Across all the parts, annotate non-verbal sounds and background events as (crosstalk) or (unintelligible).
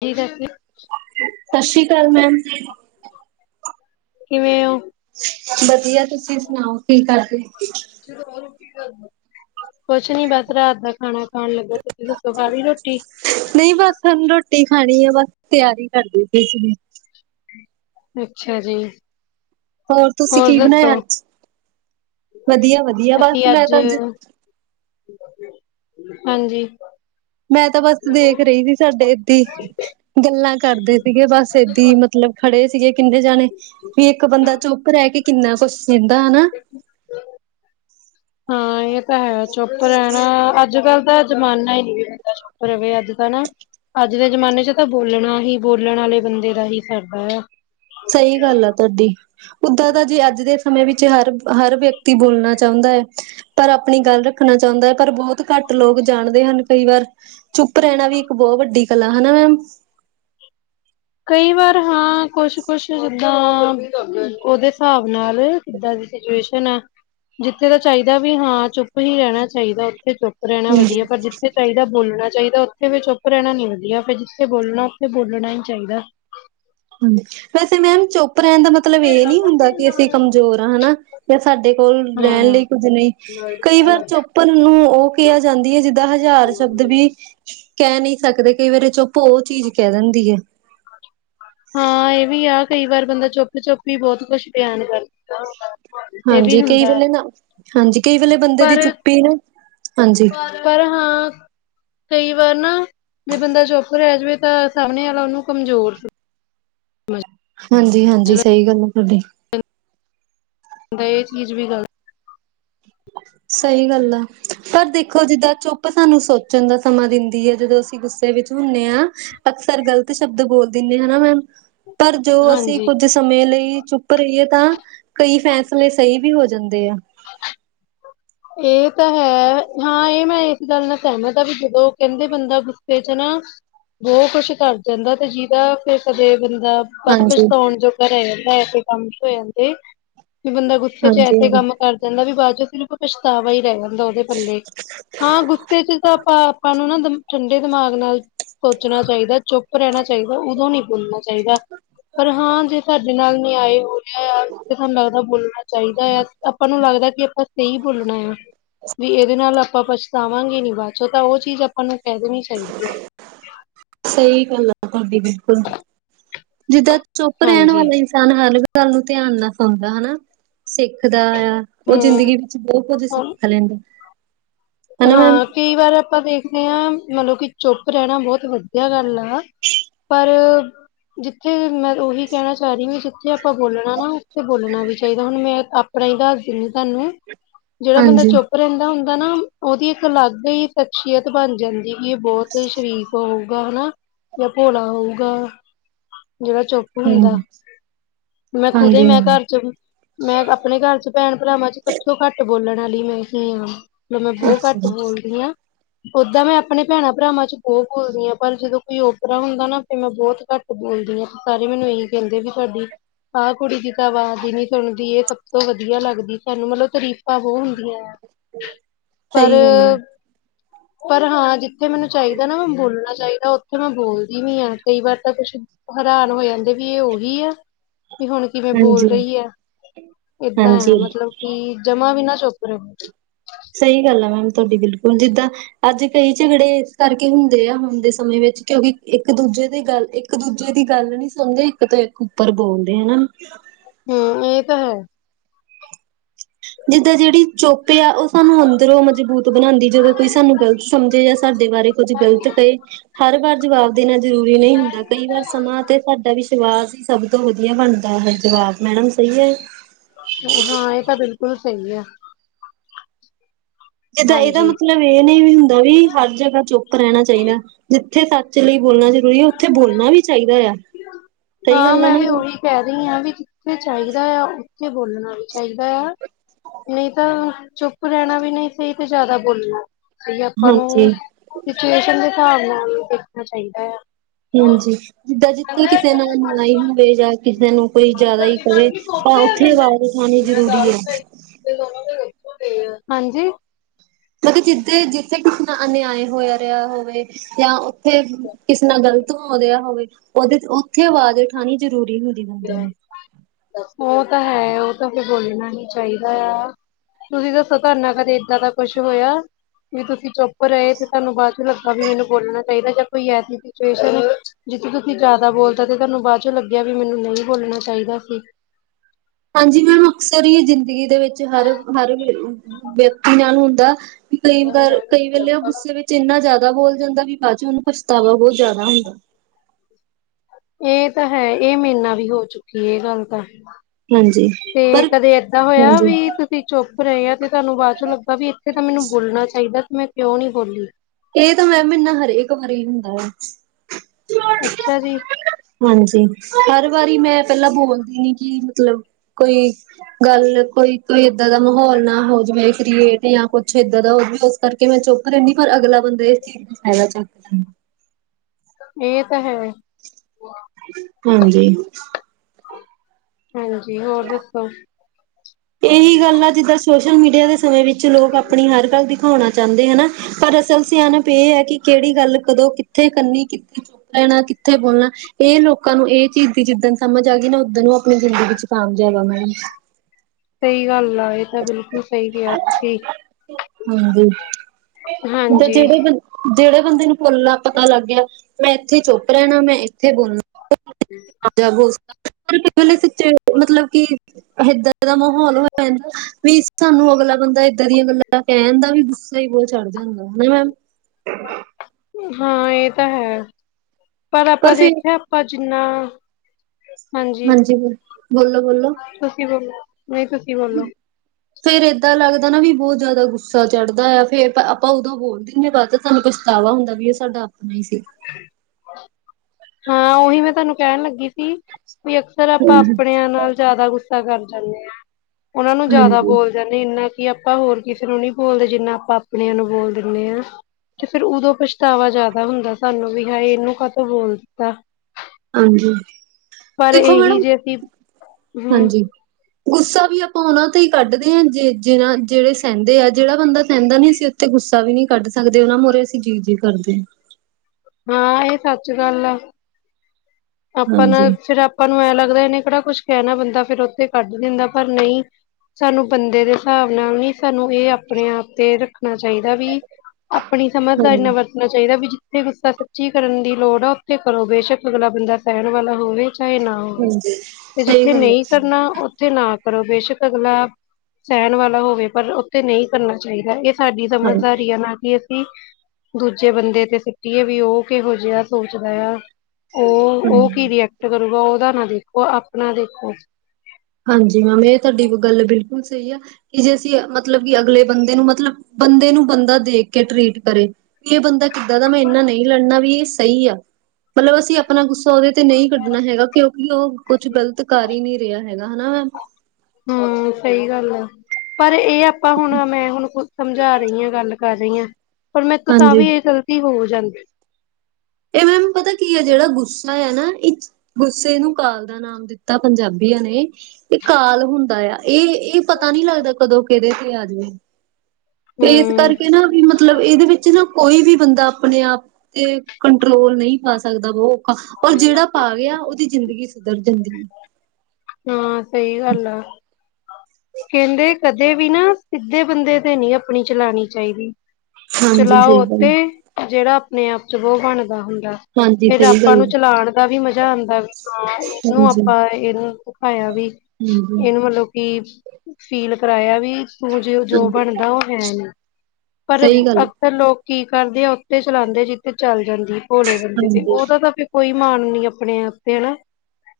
ਠੀਕ ਆ ਫਿਰ ਸਤਿ ਸ਼੍ਰੀ ਅਕਾਲ ਮੈਮ ਕਿਵੇਂ ਓ? ਵਧੀਆ, ਤੁਸੀਂ ਸੁਣਾਓ ਕੀ ਕਰਦੇ? ਕੁਛ ਨੀ ਬਸ ਰਾਤ ਦਾ ਖਾਣਾ ਖਾਣ ਲੱਗੇ, ਤੁਸੀਂ ਦੱਸੋ ਖਾਲੀ ਰੋਟੀ? ਨਹੀਂ, ਬਸ ਹੁਣ ਰੋਟੀ ਖਾਣੀ ਆ, ਬਸ ਤਿਆਰੀ ਕਰਦੀ ਪਈ ਸੀ। ਅੱਛਾ ਜੀ। ਹੋਰ ਤੁਸੀਂ ਕੀ ਬਣਾਇਆ ਅੱਜ, ਵਧੀਆ-ਵਧੀਆ ਬਸ ਮੈਂ ਤਾਂ ਅੱਜ ਹਾਂਜੀ। ਮੈਂ ਤਾਂ ਬਸ ਦੇਖ ਰਹੀ ਸੀ ਸਾਡੇ ਏਦੀ, ਗੱਲਾਂ ਕਰਦੇ ਸੀਗੇ ਬਸ ਏਦੀ ਮਤਲ ਮਤਲਬ ਖੜੇ ਸੀਗੇ ਕਿੰਨੇ ਜਾਣੇ, ਵੀ ਇੱਕ ਬੰਦਾ ਚੁੱਪ ਰਹਿ ਕੇ ਕਿੰਨਾ ਕੁਝ ਸਹਿੰਦਾ ਹਨਾ। ਹਾਂ ਇਹ ਤਾਂ ਹੈ ਚੁੱਪ ਰਹਿਣਾ, ਅੱਜ-ਕੱਲ ਦਾ ਜ਼ਮਾਨਾ ਹੀ ਨਹੀਂ। ਪਰ ਰਵੇ ਅੱਜ ਤਾਂ ਨਾ ਅੱਜ ਦੇ ਜਮਾਨੇ ਚ ਤਾਂ ਬੋਲਣਾ ਹੀ, ਬੋਲਣ ਵਾਲੇ ਬੰਦੇ ਦਾ ਹੀ ਫਾਇਦਾ ਆ। ਸਹੀ ਗੱਲ ਆ ਤੁਹਾਡੀ। ਓਦਾਂ ਤਾਂ ਜੇ ਅੱਜ ਦੇ ਸਮੇਂ ਵਿੱਚ ਹਰ-ਹਰ ਵਿਅਕਤੀ ਬੋਲਣਾ ਚਾਹੁੰਦਾ ਏ। ਪਰ ਆਪਣੀ ਗੱਲ ਰੱਖਣਾ ਚਾਹੁੰਦਾ ਏ, ਪਰ ਬਹੁਤ ਘੱਟ ਲੋਕ ਜਾਣਦੇ ਹਨ, ਕਈ ਵਾਰ ਚੁੱਪ ਰਹਿਣਾ ਵੀ ਇੱਕ ਬਹੁ ਵੱਡੀ ਕਲਾ, ਹਨਾ ਮੈਮ ਕਈ ਵਾਰ, ਹਾਂ ਕੁਛ-ਕੁਛ ਜਿੱਦਾਂ ਉਹਦੇ ਹਿਸਾਬ ਨਾਲ ਜਿੱਦਾਂ ਦੀ ਸਿਚੁਏਸ਼ਨ ਆ, ਜਿੱਥੇ ਤਾਂ ਚਾਹੀਦਾ ਵੀ ਹਾਂ ਚੁੱਪ ਹੀ ਰਹਿਣਾ ਚਾਹੀਦਾ ਜਿੱਥੇ ਚੁੱਪ ਰਹਿਣਾ ਹਾਂਜੀ ਵਧੀਆ, ਪਰ ਜਿੱਥੇ ਚਾਹੀਦਾ, ਬੋਲਣਾ ਚਾਹੀਦਾ ਉੱਥੇ ਵੀ ਚੁੱਪ ਰਹਿਣਾ ਨੀ ਵਧੀਆ, ਫਿਰ ਜਿੱਥੇ ਬੋਲਣਾ ਉੱਥੇ ਬੋਲਣਾ ਹੀ ਚਾਹੀਦਾ। ਹਾਂਜੀ, ਵੈਸੇ ਮੈਮ ਚੁੱਪ ਰਹਿਣ ਦਾ ਮਤ ਮਤਲਬ ਇਹ ਨੀ ਹੁੰਦਾ ਕਿ ਅਸੀਂ ਕਮਜ਼ੋਰ ਆ ਹਨਾ, ਜਾਂ ਸਾਡੇ ਕੋਲ ਰਹਿਣ ਲਈ ਹਾਂ। ਕੁੱਝ ਨਹੀਂ। ਕਈ ਵਾਰ ਚੁੱਪ ਨੂੰ ਉਹ ਕਿਹਾ ਜਾਂਦੀ ਐ, ਜਿੱਦਾਂ ਹਜ਼ਾਰ ਸ਼ਬਦ ਵੀ ਕਹਿ ਨੀ ਸਕਦੇ, ਕਈ ਵਾਰੀ ਚੁੱਪ ਉਹ ਚੀਜ਼ ਕਹਿ ਦਿੰਦੀ ਏ। ਹਾਂ ਇਹ ਵੀ ਆ, ਕਈ ਵਾਰ ਬੰਦਾ ਚੁੱਪ-ਚੁੱਪ ਈ ਬਹੁਤ ਕੁਛ ਬਿਆਨ ਕਰ ਦਿੰਦਾ ਹੁੰਦਾ। ਇਹ ਵੀ ਹਾਂਜੀ, ਕਈ ਵੇਲੇ ਨਾ, ਹਾਂਜੀ, ਕਈ ਵੇਲੇ ਬੰਦੇ ਦੀ ਚੁੱਪੀ ਨਾ, ਹਾਂਜੀ ਪਰ ਹਾਂ, ਕਈ ਵਾਰ ਨਾ ਜੇ ਬੰਦਾ ਚੁੱਪ ਰਹਿ ਜਵੇ ਤਾਂ ਸਾਹਮਣੇ ਵਾਲਾ ਉਹਨੂੰ ਕਮਜ਼ੋਰ ਸ ਹਾਂਜੀ-ਹਾਂਜੀ, ਸਹੀ ਗੱਲ ਆ ਥੋਡੀ। ਦਾ ਇਹ ਚੀਜ਼ ਵੀ ਗਲ ਸਹੀ ਗੱਲ ਆ, ਪਰ ਦੇਖੋ ਜਿੱਦਾਂ ਚੁੱਪ ਸਾਨੂੰ ਸੋਚ ਚੰਗਾ ਸਮਾਂ ਦਿੰਦੀ ਏ, ਜਦੋਂ ਅਸੀਂ ਗੁੱਸੇ ਵਿੱਚ ਹੁੰਨੇ ਆ, ਅਕਸਰ ਗਲਤ ਸ਼ਬਦ ਬੋਲ ਦਿੰਨੇ ਹਨਾ ਮੈਮ, ਪਰ ਜੋ ਅਸੀਂ ਹਾਂਜੀ। ਕੁੱਝ ਸਮੇਂ ਲਈ ਚੁੱਪ ਰਹੀਏ, ਤਾਂ ਕਈ ਫੈਸਲੇ ਸਹੀ ਵੀ ਹੋ ਜਾਂਦੇ ਆ। (inaudible) ਇਹ ਤਾਂ ਹੈ, ਹਾਂ ਇਹ ਮੈਂ ਇਸ ਗੱਲ ਨਾਲ ਸਹਿਮਤ ਹਾਂ, ਵੀ ਜਦੋਂ ਕਹਿੰਦੇ ਬੰਦਾ ਗੁੱਸੇ ਚ ਨਾ ਬਹੁ ਕੁਛ ਕਰ ਜਾਂਦਾ ਤੇ ਜਿਹਦਾ ਫਿਰ ਕਦੇ ਬੰਦਾ ਬੱਸ ਹਾਂਜੀ ਪੁਛਤਾਉਣ ਜੋਗਾ ਰਹਿ ਜਾਂਦਾ ਐੇ ਕੰਮ ਚ ਹੋ ਜਾਂਦੇ ਵੀ ਬੰਦਾ ਗੁੱਸੇ ਚ ਹਾਂਜੀ ਐਸੇ ਹਾਂਜੀ ਕੰਮ ਕਰ ਜਾਂਦਾ ਵੀ ਬਾਅਦ ਚ ਕੋਈ ਪਛਤਾਵਾ ਹੀ ਰਹਿ ਜਾਂਦਾ। ਦਾ ਉਹਦੇ ਪੱਲੇ ਹਾਂ ਗੁੱਸੇ ਚ ਤਾਂ ਆਪਾਂ ਆਪਾਂ ਨੂੰ ਠੰਡੇ ਦਿਮਾਗ ਨਾਲ ਸੋਚਣਾ ਚਾਹੀਦਾ ਚੁੱਪ ਰਹਿਣਾ ਚਾਹੀਦਾ ਉਦੋਂ ਨਹੀਂ ਬੁੱਲਣਾ ਚਾਹੀਦਾ। ਪਰ ਹਾਂ ਜੇ ਸਾਡੇ ਨਾਲ ਨਿਆਏ ਹੋ ਰਿਹਾ ਆ ਤੁਹਾਨੂੰ ਲੱਗਦਾ ਬੋਲਣਾ ਚਾਹੀਦਾ ਆ ਆਪਾਂ ਨੂੰ ਲੱਗਦਾ ਕਿ ਆਪਾਂ ਸਹੀ ਬੋਲਣਾ ਆ ਵੀ ਇਹਦੇ ਨਾਲ ਆਪਾਂ ਪਛਤਾਵਾਂਗੇ ਨੀ ਬਾਅਦ ਚੋਂ ਤਾਂ ਉਹ ਚੀਜ਼ ਆਪਾਂ ਨੂੰ ਕਹਿ ਦੇਣੀ ਚਾਹੀਦੀ ਹੈ। ਸਹੀ ਗੱਲ ਆ ਤੁਹਾਡੀ ਬਿਲਕੁਲ ਜਿੱਦਾਂ ਚੁੱਪ ਰਹਿਣ ਹਾਂਜੀ ਵਾਲਾ ਇਨਸਾਨ ਹਰ ਇੱਕ ਗੱਲ ਨੂੰ ਧਿਆਨ ਨਾ ਸੁਣਦਾ ਹਨਾ ਸਿੱਖ ਦਾ ਆ। ਉਹ ਹੂੰ ਜ਼ਿੰਦਗੀ ਵਿੱਚ ਬਹੁਤ ਕੁੱਝ ਸਿੱਖਾ ਲੈਂਦਾ। ਹਨਾ ਮੈਮ। ਹਾਂ ਕਈ ਵਾਰ ਆਪਾਂ ਦੇਖਦੇ ਹਾਂ ਮਤਲਬ ਕਿ ਚੁੱਪ ਰਹਿਣਾ ਬਹੁਤ ਵਧੀਆ ਗੱਲ ਆ। ਪਰ ਜਿੱਥੇ ਮੈਂ ਉਹੀ ਕਹਿਣਾ ਚਾਹ ਰਹੀ ਵੀ ਜਿੱਥੇ ਆਪਾਂ ਬੋਲਣਾ ਨਾ ਉੱਥੇ ਬੋਲਣਾ ਵੀ ਚਾਹੀਦਾ ਹੁਣ ਮੈਂ ਆਪ ਆਪਣਾ ਹੀ ਦੱਸ ਦਿੰਦੇ ਤੁਹਾਨੂੰ ਜਿਹੜਾ ਬੰਦਾ ਹਾਂਜੀ ਚੁੱਪ ਰਹਿੰਦਾ ਹੁੰਦਾ ਨਾ ਉਹਦੀ ਇੱਕ ਅਲੱਗ ਹੀ ਸ਼ਖਸੀਅਤ ਬਣ ਜਾਂਦੀ ਕਿ ਇਹ ਬਹੁਤ ਸ਼ਰੀਫ ਹੋਊਗਾ ਹਨਾ। (unintelligible) ਜਿਹੜਾ ਚੁਪ ਹੂੰ ਹੁੰਦਾ। ਮੈਂ ਖੁਦ ਹੀ ਹਾਂਜੀ ਮੈਂ ਘਰ ਹਾਂ ਚ ਮੈਂ ਆਪਣੇ ਘਰ ਚ ਭੈਣ ਭਰਾਵਾਂ ਚ ਸਭ ਤੋਂ ਘੱਟ ਬੋਲਣ ਵਾਲੀ ਮੈਂ ਹੀ ਆ ਵੀ ਮੈਂ ਬਹੁਤ ਘੱਟ ਅੱਛਾ ਬੋਲਦੀ ਹਾਂ। ਓਦਾਂ ਮੈਂ ਆਪਣੇ ਭੈਣਾਂ ਭਰਾਵਾਂ ਚ ਬਹੁਤ ਬੋਲਦੀ ਹਾਂ। ਪਰ ਜਦੋਂ ਕੋਈ ਓਪਰਾ ਹੁੰਦਾ ਨਾ ਫਿਰ ਮੈਂ ਬਹੁਤ ਘੱਟ ਬੋਲਦੀ ਆ। ਤੇ ਸਾਰੇ ਮੈਨੂੰ ਇਹੀ ਕਹਿੰਦੇ ਵੀ ਤੁਹਾਡੀ ਹਾਂ ਕੁੜੀ ਦੀ ਤਾਂ ਆਵਾਜ਼ ਹੀ ਨਹੀਂ ਸੁਣਦੀ ਇਹ ਸਭ ਤੋਂ ਵਧੀਆ ਲੱਗਦੀ ਸਾਨੂੰ ਮਤਲਬ ਤਰੀਫ ਬਹੁਤ ਹੁੰਦੀਆਂ ਆ। ਪਰ, ਸਹੀ ਗੱਲ ਹੈ। ਪਰ ਹਾਂ ਜਿੱਥੇ ਮੈਨੂੰ ਚਾਹੀਦਾ ਨਾ ਮੈਂ ਬੋਲਣਾ ਚਾਹੀਦਾ ਉੱਥੇ ਮੈਂ ਬੋਲਦੀ ਵੀ ਹਾਂ ਕਈ ਵਾਰ ਤਾਂ ਕੁਝ ਹੈਰਾਨ ਹੋ ਜਾਂਦੇ। ਇਹ ਉਹੀ ਆ ਵੀ ਹੁਣ ਕਿਵੇਂ ਬੋਲ ਹਾਂਜੀ ਰਹੀ ਆ ਏਦਾਂ ਹਾਂਜੀ ਆ ਮਤਲਬ ਕਿ ਜਮਾ ਵੀ ਨਾ ਚੁੱਪ ਰਹੋ। ਸਹੀ ਗੱਲ ਆ ਮੈਮ ਤੁਹਾਡੀ ਬਿਲਕੁਲ ਜਿੱਦਾਂ ਅੱਜ ਕਈ ਝਗੜੇ ਇਸ ਕਰਕੇ ਹੁੰਦੇ ਆ ਹੁਣ ਦੇ ਸਮੇਂ ਵਿੱਚ ਕਿਉਂਕਿ ਇੱਕ ਦੂਜੇ ਦੀ ਗੱਲ ਕਰਕੇ ਇੱਕ ਦੂਜੇ ਦੀ ਗੱਲ ਨੀ ਸੁਣਦੇ ਇੱਕ ਤੋਂ ਇੱਕ ਉੱਪਰ ਬੋਲਦੇ ਹਨਾ। ਹੂੰ ਇਹ ਤਾਂ ਹੈ। ਜਿੱਦਾਂ ਜਿਹੜੀ ਚੁੱਪ ਆ ਉਹ ਸਾਨੂੰ ਅੰਦਰੋਂ ਮਜ਼ਬੂਤ ਬਣਾਉਂਦੀ ਜਦੋਂ ਕੋਈ ਸਾਨੂੰ ਗ਼ਲਤ ਸਮਝੇ ਜਾਂ ਸਾਡੇ ਬਾਰੇ ਕੁੱਝ ਗ਼ਲਤ ਕਹੇ ਹਰ ਵਾਰ ਜਵਾਬ ਦੇਣਾ ਜ਼ਰੂਰੀ ਨਹੀਂ ਹੁੰਦਾ ਕਈ ਵਾਰ ਸਮਾਂ ਤੇ ਵਿਸ਼ਵਾਸ ਹੀ ਸਭ ਤੋਂ ਵਧੀਆ ਬਣਦਾ ਹੈ ਜਵਾਬ ਮੈਡਮ ਸਹੀ ਹੈ। ਹਾਂ ਇਹ ਤਾਂ ਬਿਲਕੁਲ ਸਹੀ ਹੈ। ਜਿੱਦਾਂ ਇਹਦਾ ਹਾਂਜੀ ਮਤਲਬ ਇਹ ਨਹੀਂ ਵੀ ਹੁੰਦਾ ਵੀ ਹਰ ਜਗ੍ਹਾ ਚੁੱਪ ਰਹਿਣਾ ਚਾਹੀਦਾ ਜਿਦਾ ਜਿੱਥੇ ਸੱਚ ਲਈ ਬੋਲਣਾ ਜ਼ਰੂਰੀ ਹੈ ਉੱਥੇ ਬੋਲਣਾ ਵੀ ਚਾਹੀਦਾ ਆ। ਸਹੀ ਹਾਂ ਗੱਲ ਹੈ ਮੈਂ ਨਾ ਵੀ ਉਹੀ ਕਹਿ ਰਹੀ ਹਾਂ ਵੀ ਜਿੱਥੇ ਚਾਹੀਦਾ ਆ ਉੱਥੇ ਬੋਲਣਾ ਵੀ ਚਾਹੀਦਾ ਆ। ਨਹੀਂ ਤਾਂ ਚੁੱਪ ਰਹਿਣਾ ਵੀ ਨਹੀਂ ਸਹੀ ਤੇ ਜ਼ਿਆਦਾ ਬੋਲਣਾ ਸੀ ਆਪਾਂ ਨੂੰ ਹਾਂਜੀ ਸਿਚੁਏਸ਼ਨ ਦੇ ਹਿਸਾਬ ਨਾਲ ਦੇਖਣਾ ਚਾਹੀਦਾ ਆ ਹਾਂਜੀ। ਜਿੱਦਾਂ ਜਿੱਥਾਂ ਕਿਸੇ ਨਾਲ ਨਈ ਹੋਵੇ ਜਾਂ ਕਿਸੇ ਨੂੰ ਕੋਈ ਜ਼ਿਆਦਾ ਹੀ ਕਵੇ ਤਾਂ ਉੱਥੇ ਹੀ ਆਵਾਜ ਉਠਾਣੀ ਜ਼ਰੂਰੀ ਹੈ। ਹਾਂਜੀ। ਮਤਲਬ ਜਿੱਦ ਜਿੱਥੇ ਕਿਸ ਅਨਿਆਏ ਹੋਇਆ ਰਿਹਾ ਹੋਵੇ ਜਾਂ ਉੱਥੇ ਕਿਸੇ ਨਾਲ ਗ਼ਲਤ ਹੋ ਰਿਹਾ ਹੋਵੇ ਉਹ ਉੱਥੇ ਆਵਾਜ਼ ਉਠਾਉਣੀ ਜ਼ਰੂਰੀ ਹੁੰਦੀ ਬੰਦੇ ਨੂੰ। ਉਹ ਤਾਂ ਹੈ ਉਹ ਤਾਂ ਫਿਰ ਬੋਲਣਾ ਹੀ ਚਾਹੀਦਾ ਆ। ਤੁਸੀਂ ਦੱਸੋ ਤੁਹਾਡਾ ਕਦੇ ਏਦਾਂ ਦਾ ਕੁਛ ਹੋਇਆ ਵੀ ਤੁਸੀਂ ਚੁੱਪ ਰਹੇ ਤੇ ਤੁਹਾਨੂੰ ਬਾਅਦ ਲੱਗਾ ਵੀ ਮੈਨੂੰ ਬੋਲਣਾ ਚਾਹੀਦਾ ਜਾਂ ਕੋਈ ਐ ਸਿਚੁਏਸ਼ਨ ਜਿੱਥੇ ਤੁਸੀਂ ਜ਼ਿਆਦਾ ਬੋਲਦੇ ਤੇ ਤੁਹਾਨੂੰ ਬਾਅਦ ਚੋਂ ਲੱਗਿਆ ਵੀ ਮੈਨੂੰ ਨਹੀਂ ਬੋਲਣਾ ਚਾਹੀਦਾ ਸੀ। ਹਾਂਜੀ ਮੈਮ ਅਕਸਰ ਹੀ ਜ਼ਿੰਦਗੀ ਦੇ ਵਿੱਚ ਹਰ ਹਰ ਵਿਅਕਤੀ ਨਾਲ ਹੁੰਦਾ। ਕਈ ਵਾਰ ਕਈ ਵੇਲੇ ਉਹ ਗੁੱਸੇ ਵਿੱਚ ਇੰਨਾ ਜ਼ਿਆਦਾ ਬੋਲ ਜਾਂਦਾ ਵੀ ਬਾਅਦ ਚ ਉਹਨ ਪਛਤਾਵਾ ਬਹੁਤ ਜ਼ਿਆਦਾ ਹੁੰਦਾ। ਇਹ ਤਾਂ ਹੈ। ਇਹ ਮੇਨਾ ਵੀ ਹੋ ਚੁੱਕੀ ਇਹ ਗੱਲ ਤਾਂ। ਹਾਂਜੀ ਤੇ ਪਰ ਕਦੇ ਏਦਾਂ ਹੋਇਆ ਹਾਂਜੀ ਵੀ ਸੀਂ ਚੁੱਪ ਰਹੇ ਆਾਂ ਤੇ ਤੁਹਾਨੂੰ ਬਾਅਦ ਚੋਂ ਲੱਗਦਾ ਵੀ ਇੱਥੇ ਤਾਂ ਮੈਨੂੰ ਬੋਲਣਾ ਚਾਹੀਦਾ ਤੇ ਮੈਂ ਕਿਉਂ ਨੀ ਬੋਲੀ ਇਹ ਤਾਂ ਮੈਂ ਮੇਰੇ ਨਾ ਹਰੇਕ ਵਾਰੀ ਹੁੰਦਾ ਆ। ਅੱਛਾ ਜੀ ਹਾਂਜੀ ਹਰ ਵਾਰੀ ਮੈਂ ਪਹਿਲਾਂ ਬੋਲਦੀ ਨੀ ਕਿ ਮਤਲਬ ਕੋਈ ਗੱਲ ਕੋਈ ਕੋਈ ਇੱਦਾਂ ਦਾ ਮਾਹੌਲ ਨਾ ਹੋ ਜਾਵੇ ਕ੍ਰੀਏਟ ਜਾਂ ਕੁੱਛ ਇੱਦਾਂ ਦਾ ਹੋ ਵੀ ਹੋ। ਕਰਕੇ ਮੈਂ ਚੁੱਪ ਰਹਿੰਦੀ ਪਰ ਅਗਲਾ ਬੰਦਾ ਇਹ ਚੀਜ਼ ਫੈਦਾ ਚੁੱਕਦਾ ਇਹ ਤਾਂ ਹੈ। ਹਾਂਜੀ। ਹਾਂਜੀ ਹੋਰ ਦੱਸੋ? ਇਹੀ ਗੱਲ ਆ ਜਿੱਦਾਂ ਸੋਸ਼ਲ ਮੀਡੀਆ ਦੇ ਸਮੇਂ ਵਿੱਚ ਲੋਕ ਆਪਣੀ ਹਰ ਗੱਲ ਦਿਖਾਉਣਾ ਚਾਹੁੰਦੇ ਹਨਾ ਪਰ ਅਸਲ ਸਿਆਨਪ ਇਹ ਹੈ ਕਿ ਕਿਹੜੀ ਗੱਲ ਕਦੋਂ ਕਿੱਥੇ ਕਰਨੀ ਕਿੱਥੇ ਚੁੱਪ ਰੈਣਾ ਕਿੱਥੇ ਬੋਲਣਾ ਇਹ ਲੋਕਾਂ ਨੂੰ ਇਹ ਚੀਜ਼ ਦੀ ਜਿੱਦਣ ਸਮਝ ਆ ਗਈ ਨਾ ਉੱਦਣ ਆਪਣੀ ਜ਼ਿੰਦਗੀ ਚ ਕਾਮ ਜਾ ਮੈ। ਸਹੀ ਗੱਲ ਆ ਇਹ ਬਿਲਕੁਲ ਸਹੀ ਕਿਹਾ ਤੁਸੀਂ ਹਾਂਜੀ ਤੇ ਹਾਂਜੀ ਜਿਹੜੇ ਜਿਹੜੇ ਬੰਦੇ ਨੂੰ ਭੁੱਲਲਾ ਪਤਾ ਲੱਗ ਗਿਆ ਮੈਂ ਇੱਥੇ ਚੁੱਪ ਰਹਿਣਾ ਮੈਂ ਇੱਥੇ ਬੋਲਣਾ (inaudible) ਬ ਮਤਲਬ ਕਿ ਹਿੱਦਾਂ ਦਾ ਮਾਹੌਲ ਹੋ ਪੈਦਾ ਵੀ ਸਾਨੂੰ ਅਗਲਾ ਬੰਦਾ ਏਦਾਂ ਦੀਆਂ ਗੱਲਾਂ ਕਹਿਣ ਦਾ ਵੀ ਗੁੱਸਾ ਹੀ ਬਹੁਤ ਚੜ ਜਾਂਦਾ ਹਨਾ ਮੈ ਹਾਂ ਹਾਂ ਇਹ ਤਾਂ ਹੈ ਪਰ ਆਪਾਂ ਦੇਖਿਆ ਆਪਾਂ ਜਿੰਨਾ ਹਾਂਜੀ ਬੋਲੋ ਬੋਲੋ ਤੁਸੀਂ ਬੋਲੋ ਨਹੀਂ ਤੁਸੀਂ ਬੋਲੋ ਫੇਰ ਏਦਾਂ ਲੱਗਦਾ ਨਾ ਵੀ ਬਹੁਤ ਜ਼ਿਆਦਾ ਗੁੱਸਾ ਚੜ੍ਹਦਾ ਆ ਫੇਰ ਆਪਾਂ ਉਦੋਂ ਬੋਲ ਦਿੰਦੇ ਬਾਦ ਸਾਨੂੰ ਪਛਤਾਵਾ ਹੁੰਦਾ ਵੀ ਉਹ ਸਾਡਾ ਆਪਣਾ ਹੀ ਸੀ। ਹਾਂ ਉਹੀ ਮੈਂ ਤੁਹਾਨੂੰ ਕਹਿਣ ਲੱਗੀ ਸੀ। ਵੀ ਅਕਸਰ ਆਪਾਂ ਹਾਂਜੀ ਆਪਣਿਆਂ ਨਾਲ ਜਿਆਦਾ ਗੁੱਸਾ ਕਰ ਜਾਂਦੇ ਹਾਂ ਉਹਨਾ ਨੂੰ ਜਿਆਦਾ ਹਾਂਜੀ ਬੋਲ ਇੰਨਾ ਕਿ ਆਪਾਂ ਹੋਰ ਕਿਸੇ ਨੂੰ ਨਹੀਂ ਬੋਲਦੇ ਜਿੰਨਾ ਆਪਾਂ ਆਪਣਿਆਂ ਨੂੰ ਬੋਲ ਦਿੰਦੇ ਹਾਂ ਤੇ ਫੇਿਰ ਉਦੋਂ ਪਛਤਾਵਾ ਜ਼ਿਆਦਾ ਹੁੰਦਾ ਸਾਨੂੰ ਵੀ ਹਾ ਏ ਇਹਨੂੰ ਕਾਤੋਂ ਬੋਲ ਦਿੱਤਾ ਹਾਂਜੀ। ਪਰ ਦੇਖੋ ਇਹੀ ਮੈਡਮ ਜੇ ਅਸੀਂ ਹਮ ਹਾਂਜੀ। ਗੁੱਸਾ ਵੀ ਆਪਾਂ ਉਹਨਾਂ ਤੋਂ ਹੀ ਕੱਢਦੇ ਹਾਂ। ਜੇ ਜਿਹਨਾ ਜਿਹੜੇ ਸਹਿੰਦੇ ਆ ਜਿਹੜਾ ਬੰਦਾ ਸਹਿੰਦਾ ਨੀ ਅ ਤੇ ਗੁੱਸਾ ਵੀ ਨਹੀਂ ਕੱਢ ਸਕਦੇ ਉਹਨਾਂ ਮੁਹਰੇ ਅਸੀਂ ਜੀਅ ਜੀ ਕਰਦੇ। ਹਾਂ ਇਹ ਸੱਚ ਗੱਲ ਆ। ਆਪਾਂ ਨਾ ਹਾਂਜੀ। ਫੇਰ ਆਪਾਂ ਨੂੰ ਐਂ ਲੱਗਦਾ ਇਹਨੇ ਕਿਹੜਾ ਕੁਛ ਕਹਿਣਾ ਬੰਦਾ ਫਿਰ ਉੱਥੇ ਕੱਢ ਦਿੰਦਾ ਪਰ ਨਹੀਂ ਸਾਨੂੰ ਬੰਦੇ ਦੇ ਹਿਸਾਬ ਨਾਲ ਨੀ ਸਾਨੂੰ ਇਹ ਆਪਣੇ ਆਪ ਤੇ ਰੱਖਣਾ ਚਾਹੀਦਾ ਵੀ ਆਪਣੀ ਸਮਝਦਾਰੀ ਨਾਲ ਹਾਂਜੀ ਵਰਤ ਣਾ ਚਾਹੀਦਾ ਵੀ ਜਿੱਥੇ ਗੁੱਸਾ ਸੱਚੀ ਕਰਨ ਦੀ ਲੋੜ ਆ ਉੱਥੇ ਕਰੋ ਬੇਸ਼ੱਕ ਅਗਲਾ ਬੰਦਾ ਸਹਿਣ ਵਾਲਾ ਹੋਵੇ ਚਾਏ ਨਾ ਹੋ ਹਾਂਜੀ ਤੇ ਸਹੀ ਜਿੱਥੇ ਗੱਲ ਹੈ ਨਹੀਂ ਕਰਨਾ ਊ ਉੱਥੇ ਨਾ ਕਰੋ ਬੇਸ਼ੱਕ ਅਗਲਾ ਸਹਿਣ ਵਾਲਾ ਹੋਵੇ ਪਰ ਉੱਥੇ ਨਹੀਂ ਕਰਨਾ ਚਾਹੀਦਾ ਇਸ ਸਾਡੀ ਹਾਂਜੀ ਸਮਝਦਾਰੀ ਆ ਨਾ ਕਿ ਦੂਜੇ ਬੰਦੇ ਤੇ ਸੁਟੀਏ ਵੀ ਉਹ ਕਿਹੋ ਜਿਹਾ ਸੋਚਦਾ ਆ ਉਹ ਉਹ ਕੀ ਹਾਂਜੀ। ਰਿਐਕਟ ਕਰੂਗਾ ਉਹਦਾ ਨਾ ਦੇਖੋ ਆਪਣਾ ਦੇਖੋ ਹਾਂਜੀ ਮੈਮ ਇਹ ਤੁਹਾਡੀ ਗੱਲ ਬਿਲਕੁਲ ਸਹੀ ਆ ਕਿ ਜੇ ਅਸੀਂ ਮਤਲਬ ਕਿ ਅਗਲੇ ਬੰਦੇ ਨੂੰ ਮਤਲਬ ਬੰਦੇ ਨੂੰ ਬੰਦਾ ਦੇਖ ਕੇ ਟ੍ਰਰੀਟ ਕਰੇ ਵੀ ਇਹ ਬੰਦਾ ਕਿੱਦਾਂ ਦਾ ਮੈਂ ਇੰਨਾ ਨਹੀਂ ਲੜਨਾ ਵੀ ਇਹ ਸਹੀ ਆ, ਮਤਲਬ ਅਸੀਂ ਆਪਣਾ ਗੁੱਸਾ ਉਹਦੇ ਤੇ ਨਹੀਂ ਕੱਢਣਾ ਹੈਗਾ, ਕਿਉਂਕਿ ਉਹ ਕੁਛ ਗ਼ਲਤ ਕਰ ਹੀ ਨਹੀਂ ਰਿਹਾ ਹੈਗਾ ਹਨਾ ਹਮ, ਸਹੀ ਗੱਲ ਆ ਪਰ ਇਹ ਆਪਾਂ ਹੁਣ ਮੈਂ ਹੁਣ ਕੁ ਸਮਝਾ ਰਹੀ ਹਾਂ ਗੱਲ ਕਰ ਰਹੀ ਹਾਂ, ਪਰ ਮੇਰੇ ਤੋਂ ਤਾਂ ਹਾਂਜੀ। ਵੀ ਇਹ ਗੱਲ ਹੋ ਜਾਂਦੀ ਇਹ ਮੈਮ ਪਤਾ ਕੀ ਹੈ ਜਿਹੜਾ ਗੁੱਸਾ ਹੈ ਨਾ, ਇਹ ਗੁੱਸੇ ਨੂੰ ਕਾਲ ਦਾ ਨਾਮ ਦਿੱਤਾ ਪੰਜਾਬੀਆਂ ਨੇ ਇਹ ਕਾਲ ਹੁੰਦਾ ਆ ਇਹ-ਇਹ ਪਤਾ ਨੀ ਲੱਗਦਾ, ਕਦੋਂ ਕਿਹਦੇ ਤੇ ਆ ਜਾਵੇ ਤੇ ਇਸ ਹੂੰ ਕਰਕੇ ਨਾ ਵੀ ਮਤਲਬ ਇਹਦੇ ਵਿੱਚ ਨਾ ਕੋਈ ਵੀ ਬੰਦਾ ਆਪਣੇ ਆਪ ਤੇ ਕੰਟਰੋਲ ਨਹੀਂ ਪਾ ਸਕਦਾ ਬਹੁ ਔਰ ਜਿਹੜਾ ਪਾ ਗਿਆ, ਉਹਦੀ ਜ਼ਿੰਦਗੀ ਸੁਧਰ ਜਾਂਦੀ ਹੈ ਹਾਂ ਸਹੀ ਗੱਲ ਆ ਕਹਿੰਦੇ ਕਦੇ ਵੀ ਨਾ ਸਿੱਧੇ ਬੰਦੇ ਤੇ ਨਹੀ ਆਪਣੀ ਚਲਾਉਣੀ ਚਾਹੀਦੀ ਹਾਂਜੀ ਚਲਾਓ ਸਹੀ ਗੱਲ ਹੈ, ਉੱਥੇ, ਜਿਹੜਾ ਆਪਣੇ ਆਪ ਚ ਬੋ ਬਣਦਾ ਹੁੰਦਾ ਹਾਂਜੀ ਫੇਰ ਸਹੀ ਆਪਾਂ ਗੱਲ ਨੂੰ ਹੈ, ਚਲਾਉਣ ਦਾ ਵੀ ਮਜ਼ਾ ਆਉਂਦਾ ਹਾਂ ਇਹਨੂੰ ਹਾਂਜੀ ਆਪਾਂ ਇਹਨੂੰ ਦਿਖਾਇਆ ਵੀ ਹਾਂਜੀ ਇਹਨੂੰ ਮਤਲਬ ਕਿ ਫੀਲ ਕਰਾਇਆ ਵੀ ਤੂੰ ਜੇ ਜੋ ਹਾਂਜੀ ਬਣਦਾ ਉਹ ਹੈ ਨੀ ਪਰ ਸਹੀ ਗੱਲ ਹੈ, ਫਰ ਲੋਕ ਕੀ ਕਰਦੇ ਆ ਉੱਥੇ ਚਲਾਉਦੇ ਜਿੱਥੇ ਚੱਲ ਜਾਂਦੀ ਭੋਲੇ ਜਾਂਦੇ ਤੇ, ਹਾਂਜੀ ਉਹਦਾ ਤਾਂ ਫ ਕੋਈ ਮਾਣ ਨੀ ਆਪਣੇ ਆਪ ਤੇ ਹਨਾ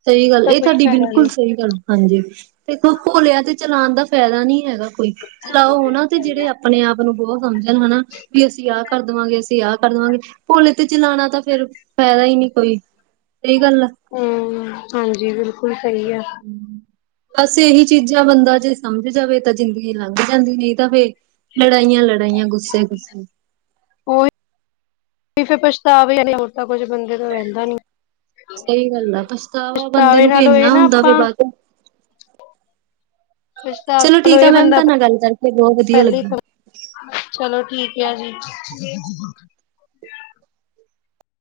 ਸਹੀ ਗੱਲ ਉਹਦਾ ਇਹ ਕੋਈ ਤੁਹਾਡੀ ਫਾਇਦਾ ਨੀ ਬਿਲਕੁਲ ਸਹੀ ਗੱਲ, ਹਾਂਜੀ ਦੇਖੋ ਭੋਲਿਆਂ ਤੇ ਚਲਾਉਣ ਦਾ ਫ਼ਾਇਦਾ ਨਹੀਂ ਹੈਗਾ। ਕੋਈ ਚਲਾਓ ੳਹਨਾ ਤੇ ਜਿਹੜੇ ਅਪ ਆਪਣੇ ਆਪ ਨੂੰ ਬਹੁਤ ਸਮਝਣ ਹਨਾ, ਵੀ ਅਸੀਂ ਆਹ ਕਰ ਦੇਵਾਂਗੇ ਅਸੀਂ ਆਹ ਕਰ ਦੇਵਾਂਗੇ ਭੋਲੇ ਤੇ ਚਲਾਣਾ ਤਾਂ ਫੇਰ ਫਾਇਦਾ ਹੀ ਨਹੀਂ ਕੋਈ, ਸਹੀ ਗੱਲ ਆ। ਹਮਮਮ ਹਾਂਜੀ, ਬਿਲਕੁਲ ਸਹੀ ਆ। ਬਸ ਇਹੀ ਚੀਜ਼ਾਂ ਬੰਦਾ ਜੇ ਸਮਝ ਜਾਵੇ ਤਾਂ ਜ਼ਿੰਦਗੀ ਲੰਘ ਜਾਂਦੀ ਨਹੀਂ ਤਾਂ ਫੇਰ ਲੜਾਈਆਂ-ਲੜਾਈਆਂ, ਗੁੱਸੇ-ਗੁੱਸੇ ਉਹੀ ਫਿਰ ਪਛਤਾਵੇ ਹੋਰ ਤਾਂ ਕੁੱਝ ਬੰਦੇ ਤੋਂ ਰਹਿੰਦਾ ਨੀ ਸਹੀ ਗੱਲ ਆ, ਪਛਤਾਵਾ ਬੰਦੇ ਪਛਤਾਵੇ ਨੂੰ ਵੀ ਨਾਲੋਂ ਇਹ ਇੰਨਾ ਨਾ ਹੁੰਦਾ ਵੀ ਆਪਾਂ ਵਾਹਧ ਕੁਛ ਤਾਂ ਚਲੋ ਠੀਕ ਆ ਇਹ ਮੈਮ ਬੰਦਾ ਤੁਹਾਡੇ ਨਾਲ ਗੱਲ ਕਰਕੇ ਬਹੁਤ ਵਧੀਆ ਪਹਿਲੀ ਲੱਗਾ ਚਲੋ ਠੀਕ ਆ ਜੀ